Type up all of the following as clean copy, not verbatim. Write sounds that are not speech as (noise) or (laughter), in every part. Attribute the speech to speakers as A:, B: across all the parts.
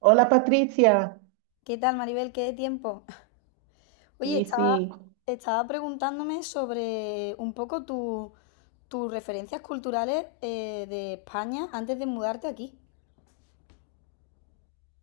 A: Hola Patricia.
B: ¿Qué tal, Maribel? ¿Qué de tiempo? (laughs) Oye,
A: sí
B: estaba,
A: sí,
B: estaba preguntándome sobre un poco tus referencias culturales de España antes de mudarte aquí.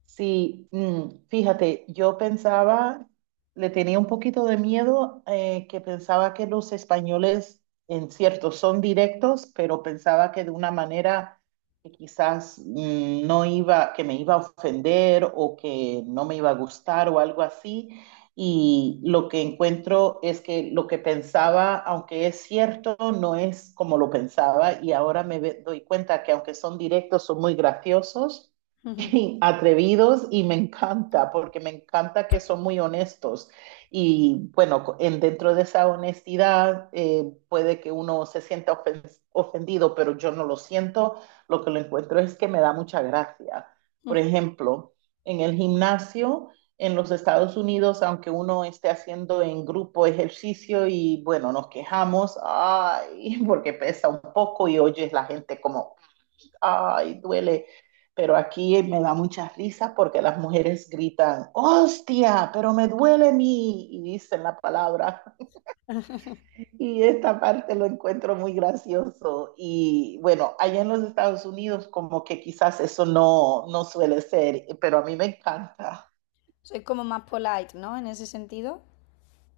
A: Sí, fíjate, yo pensaba, le tenía un poquito de miedo, que pensaba que los españoles, en cierto, son directos, pero pensaba que de una manera que quizás, no iba, que me iba a ofender o que no me iba a gustar o algo así. Y lo que encuentro es que lo que pensaba, aunque es cierto, no es como lo pensaba. Y ahora doy cuenta que aunque son directos, son muy graciosos.
B: (laughs)
A: (laughs) Atrevidos, y me encanta, porque me encanta que son muy honestos. Y bueno, dentro de esa honestidad, puede que uno se sienta ofendido, pero yo no lo siento. Lo que lo encuentro es que me da mucha gracia. Por ejemplo, en el gimnasio en los Estados Unidos, aunque uno esté haciendo en grupo ejercicio y bueno, nos quejamos, ay, (laughs) porque pesa un poco y oyes la gente como ay, duele. Pero aquí me da muchas risas porque las mujeres gritan, hostia, pero me duele mi, y dicen la palabra. Y esta parte lo encuentro muy gracioso. Y bueno, allá en los Estados Unidos como que quizás eso no suele ser, pero a mí me encanta.
B: Sois como más polite, ¿no? En ese sentido.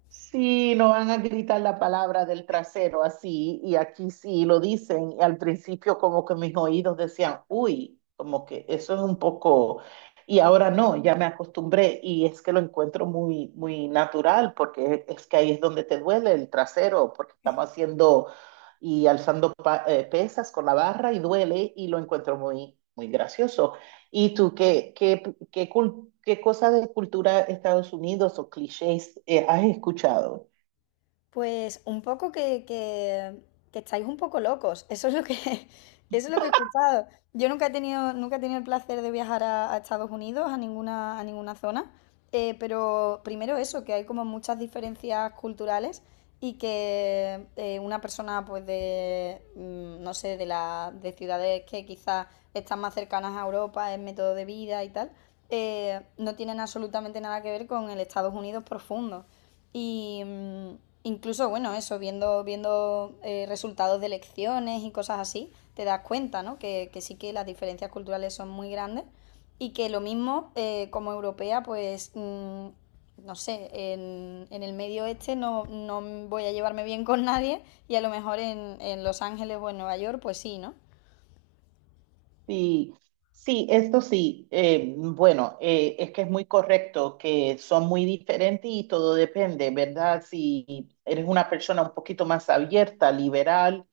A: Sí, no van a gritar la palabra del trasero así, y aquí sí lo dicen, y al principio como que mis oídos decían, uy, como que eso es un poco, y ahora no, ya me acostumbré, y es que lo encuentro muy, muy natural, porque es que ahí es donde te duele el trasero, porque estamos haciendo y alzando pesas con la barra y duele, y lo encuentro muy, muy gracioso. ¿Y tú qué cosas de cultura Estados Unidos o clichés, has escuchado?
B: Pues un poco que estáis un poco locos. Eso es lo que, (laughs) eso es lo que he escuchado. Yo nunca he tenido, nunca he tenido el placer de viajar a Estados Unidos, a ninguna zona. Pero primero eso, que hay como muchas diferencias culturales y que una persona pues no sé, de ciudades que quizás están más cercanas a Europa en método de vida y tal, no tienen absolutamente nada que ver con el Estados Unidos profundo. Y incluso, bueno, eso, viendo resultados de elecciones y cosas así, te das cuenta, ¿no? Que sí que las diferencias culturales son muy grandes y que lo mismo como europea, pues, no sé, en el medio este no voy a llevarme bien con nadie y a lo mejor en Los Ángeles o en Nueva York, pues sí, ¿no?
A: Sí, sí, esto sí. Bueno, es que es muy correcto que son muy diferentes y todo depende, ¿verdad? Si eres una persona un poquito más abierta, liberal,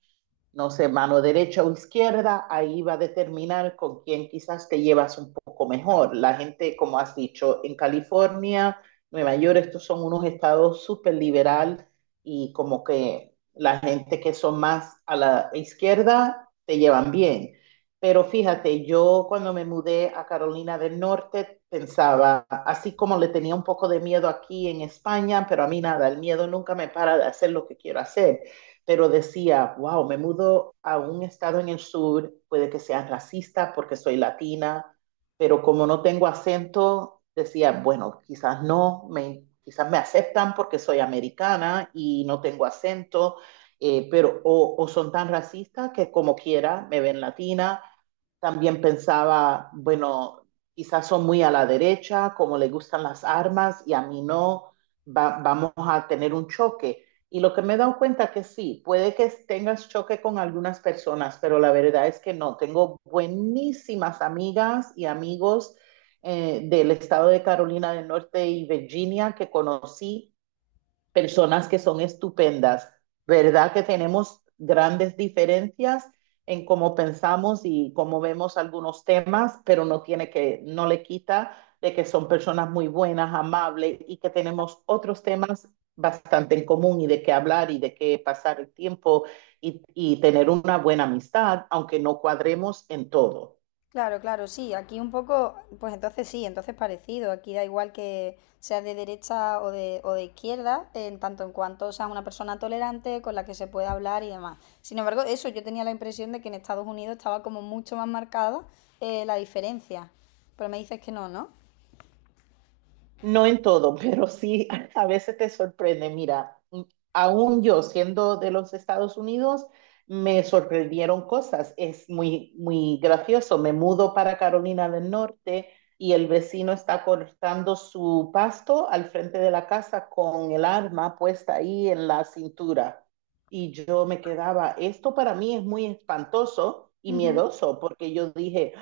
A: no sé, mano derecha o izquierda, ahí va a determinar con quién quizás te llevas un poco mejor. La gente, como has dicho, en California, Nueva York, estos son unos estados súper liberal, y como que la gente que son más a la izquierda te llevan bien. Pero fíjate, yo cuando me mudé a Carolina del Norte pensaba, así como le tenía un poco de miedo aquí en España, pero a mí nada, el miedo nunca me para de hacer lo que quiero hacer, pero decía, wow, me mudo a un estado en el sur, puede que sea racista porque soy latina, pero como no tengo acento, decía, bueno, quizás no, me, quizás me aceptan porque soy americana y no tengo acento, son tan racistas que como quiera me ven latina, también pensaba, bueno, quizás son muy a la derecha, como le gustan las armas y a mí no, vamos a tener un choque. Y lo que me he dado cuenta que sí, puede que tengas choque con algunas personas, pero la verdad es que no. Tengo buenísimas amigas y amigos del estado de Carolina del Norte y Virginia, que conocí personas que son estupendas, ¿verdad? Que tenemos grandes diferencias en cómo pensamos y cómo vemos algunos temas, pero no tiene que, no le quita de que son personas muy buenas, amables, y que tenemos otros temas bastante en común y de qué hablar y de qué pasar el tiempo y tener una buena amistad, aunque no cuadremos en todo.
B: Claro, claro, sí, aquí un poco, pues entonces sí, entonces parecido, aquí da igual que seas de derecha o de izquierda, en tanto en cuanto seas una persona tolerante con la que se puede hablar y demás. Sin embargo, eso, yo tenía la impresión de que en Estados Unidos estaba como mucho más marcada la diferencia, pero me dices que no, ¿no?
A: No en todo, pero sí. (laughs) A veces te sorprende. Mira, aún yo siendo de los Estados Unidos, me sorprendieron cosas. Es muy, muy gracioso. Me mudo para Carolina del Norte y el vecino está cortando su pasto al frente de la casa con el arma puesta ahí en la cintura. Y yo me quedaba, esto para mí es muy espantoso y
B: Ujú.
A: miedoso, porque yo dije,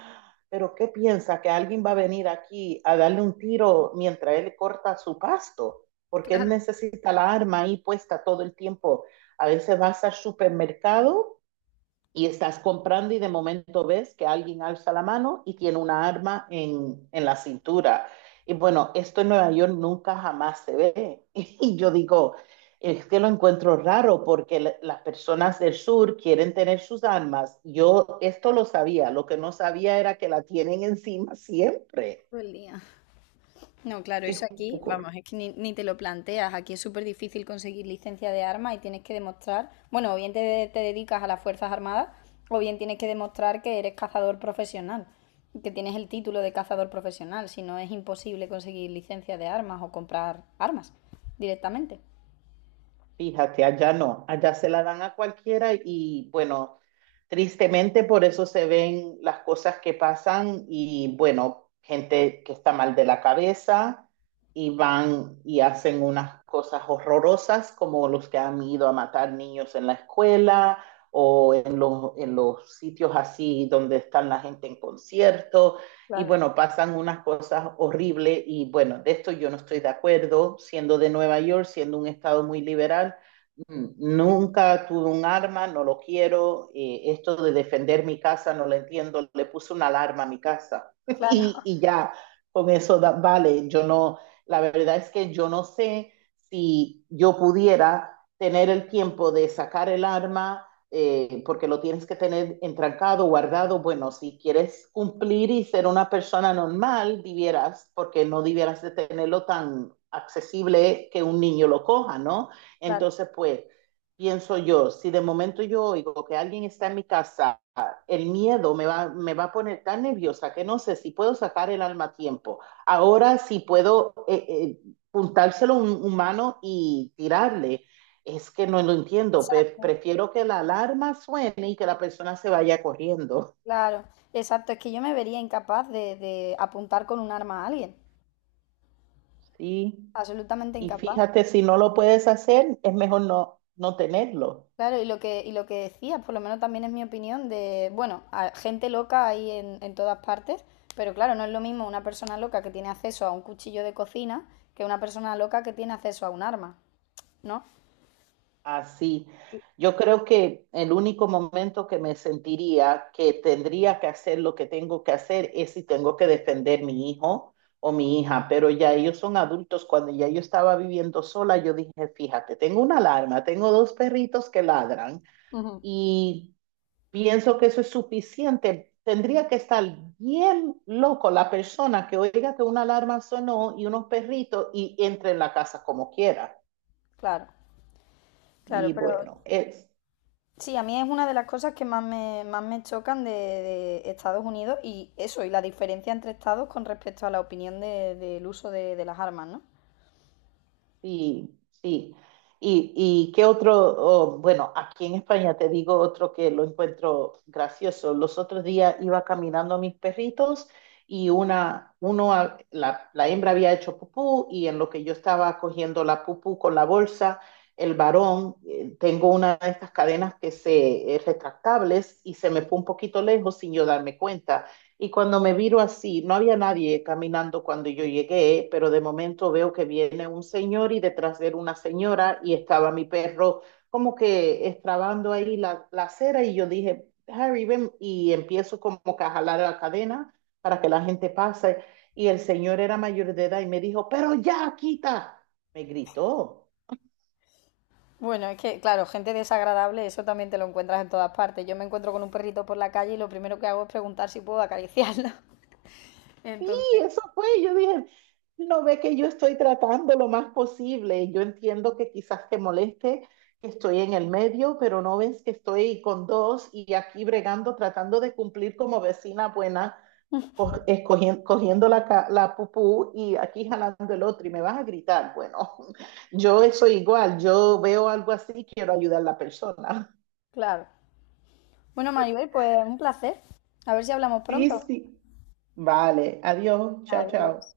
A: pero ¿qué piensa? ¿Que alguien va a venir aquí a darle un tiro mientras él corta su pasto? Porque él necesita la arma ahí puesta todo el tiempo. A veces vas al supermercado y estás comprando y de momento ves que alguien alza la mano y tiene una arma en la cintura. Y bueno, esto en Nueva York nunca jamás se ve. (laughs) Y yo digo, es que lo encuentro raro porque las personas del sur quieren tener sus armas. Yo esto lo sabía, lo que no sabía era que la tienen encima siempre.
B: Todo el día. No, claro,
A: Es
B: eso
A: un
B: aquí,
A: poco.
B: vamos, es que ni te lo planteas. Aquí es súper difícil conseguir licencia de armas y tienes que demostrar, bueno, o bien te dedicas a las Fuerzas Armadas, o bien tienes que demostrar que eres cazador profesional, que tienes el título de cazador profesional, si no es imposible conseguir licencia de armas o comprar armas directamente.
A: Fíjate, allá no, allá se la dan a cualquiera y bueno, tristemente por eso se ven las cosas que pasan y bueno, gente que está mal de la cabeza y van y hacen unas cosas horrorosas como los que han ido a matar niños en la escuela o en los sitios así donde están la gente en concierto, y
B: Claro,
A: bueno, pasan unas cosas horribles y bueno, de esto yo no estoy de acuerdo, siendo de Nueva York, siendo un estado muy liberal. Mm, Nunca tuve un arma, no lo quiero, esto de defender mi casa no lo entiendo, le puse una alarma a mi casa (laughs) y,
B: claro,
A: y ya, con eso da, vale, yo no, la verdad es que yo no sé si yo pudiera tener el tiempo de sacar el arma, porque lo tienes que tener entrancado, guardado. Bueno, si quieres cumplir y ser una persona normal, debieras, porque no debieras de tenerlo tan accesible que un niño lo coja, ¿no?
B: claro.
A: Entonces, pues, pienso yo, si de momento yo oigo que alguien está en mi casa, el miedo me va a poner tan nerviosa que no sé si puedo sacar el alma a tiempo. Ahora, si puedo... puntárselo a un humano y tirarle, es que no lo entiendo,
B: Exacto,
A: prefiero que la alarma suene y que la persona se vaya corriendo,
B: claro. Exacto, es que yo me vería incapaz de apuntar con un arma a alguien.
A: ¿sí?
B: Absolutamente
A: Y
B: incapaz.
A: fíjate, si no lo puedes hacer, es mejor no, no tenerlo.
B: Claro, y lo que decías, por lo menos también es mi opinión de, bueno, a- gente loca hay en todas partes, pero claro, no es lo mismo una persona loca que tiene acceso a un cuchillo de cocina que una persona loca que tiene acceso a un arma, ¿no?
A: Así. Yo creo que el único momento que me sentiría que tendría que hacer lo que tengo que hacer es si tengo que defender mi hijo o mi hija, pero ya ellos son adultos. Cuando ya yo estaba viviendo sola, yo dije, fíjate, tengo una alarma, tengo dos perritos que ladran.
B: Ujú.
A: Y pienso que eso es suficiente. Tendría que estar bien loco la persona que oiga que una alarma sonó y unos perritos y entre en la casa como quiera.
B: Claro, claro,
A: Y
B: pero
A: bueno, es...
B: sí, a mí es una de las cosas que más más me chocan de Estados Unidos y eso, y la diferencia entre estados con respecto a la opinión del uso de las armas, ¿no?
A: Sí, sí. ¿Y y qué otro? Oh, bueno, aquí en España te digo otro que lo encuentro gracioso. Los otros días iba caminando a mis perritos y una, uno, a- la hembra había hecho pupú y en lo que yo estaba cogiendo la pupú con la bolsa, el varón, tengo una de estas cadenas que se, retractables, y se me fue un poquito lejos sin yo darme cuenta. Y cuando me viro así, no había nadie caminando cuando yo llegué, pero de momento veo que viene un señor y detrás de él una señora, y estaba mi perro como que estrabando ahí la acera, y yo dije, Harry, ven, y empiezo como que a jalar la cadena para que la gente pase. Y el señor era mayor de edad y me dijo, pero ya, quita, me gritó.
B: Bueno, es que, claro, gente desagradable, eso también te lo encuentras en todas partes. Yo me encuentro con un perrito por la calle y lo primero que hago es preguntar si puedo acariciarlo. (laughs)
A: Sí,
B: Entonces,
A: eso fue, yo dije, no ve que yo estoy tratando lo más posible, yo entiendo que quizás te moleste, que estoy en el medio, pero no ves que estoy con dos y aquí bregando, tratando de cumplir como vecina buena, cogiendo la pupú y aquí jalando el otro y me vas a gritar. Bueno, (laughs) yo soy igual, yo veo algo así, quiero ayudar a la persona.
B: claro. Bueno, Maribel, pues un placer. A ver si hablamos
A: Sí,
B: pronto.
A: sí. Vale, adiós, chao,
B: Adiós.
A: chao.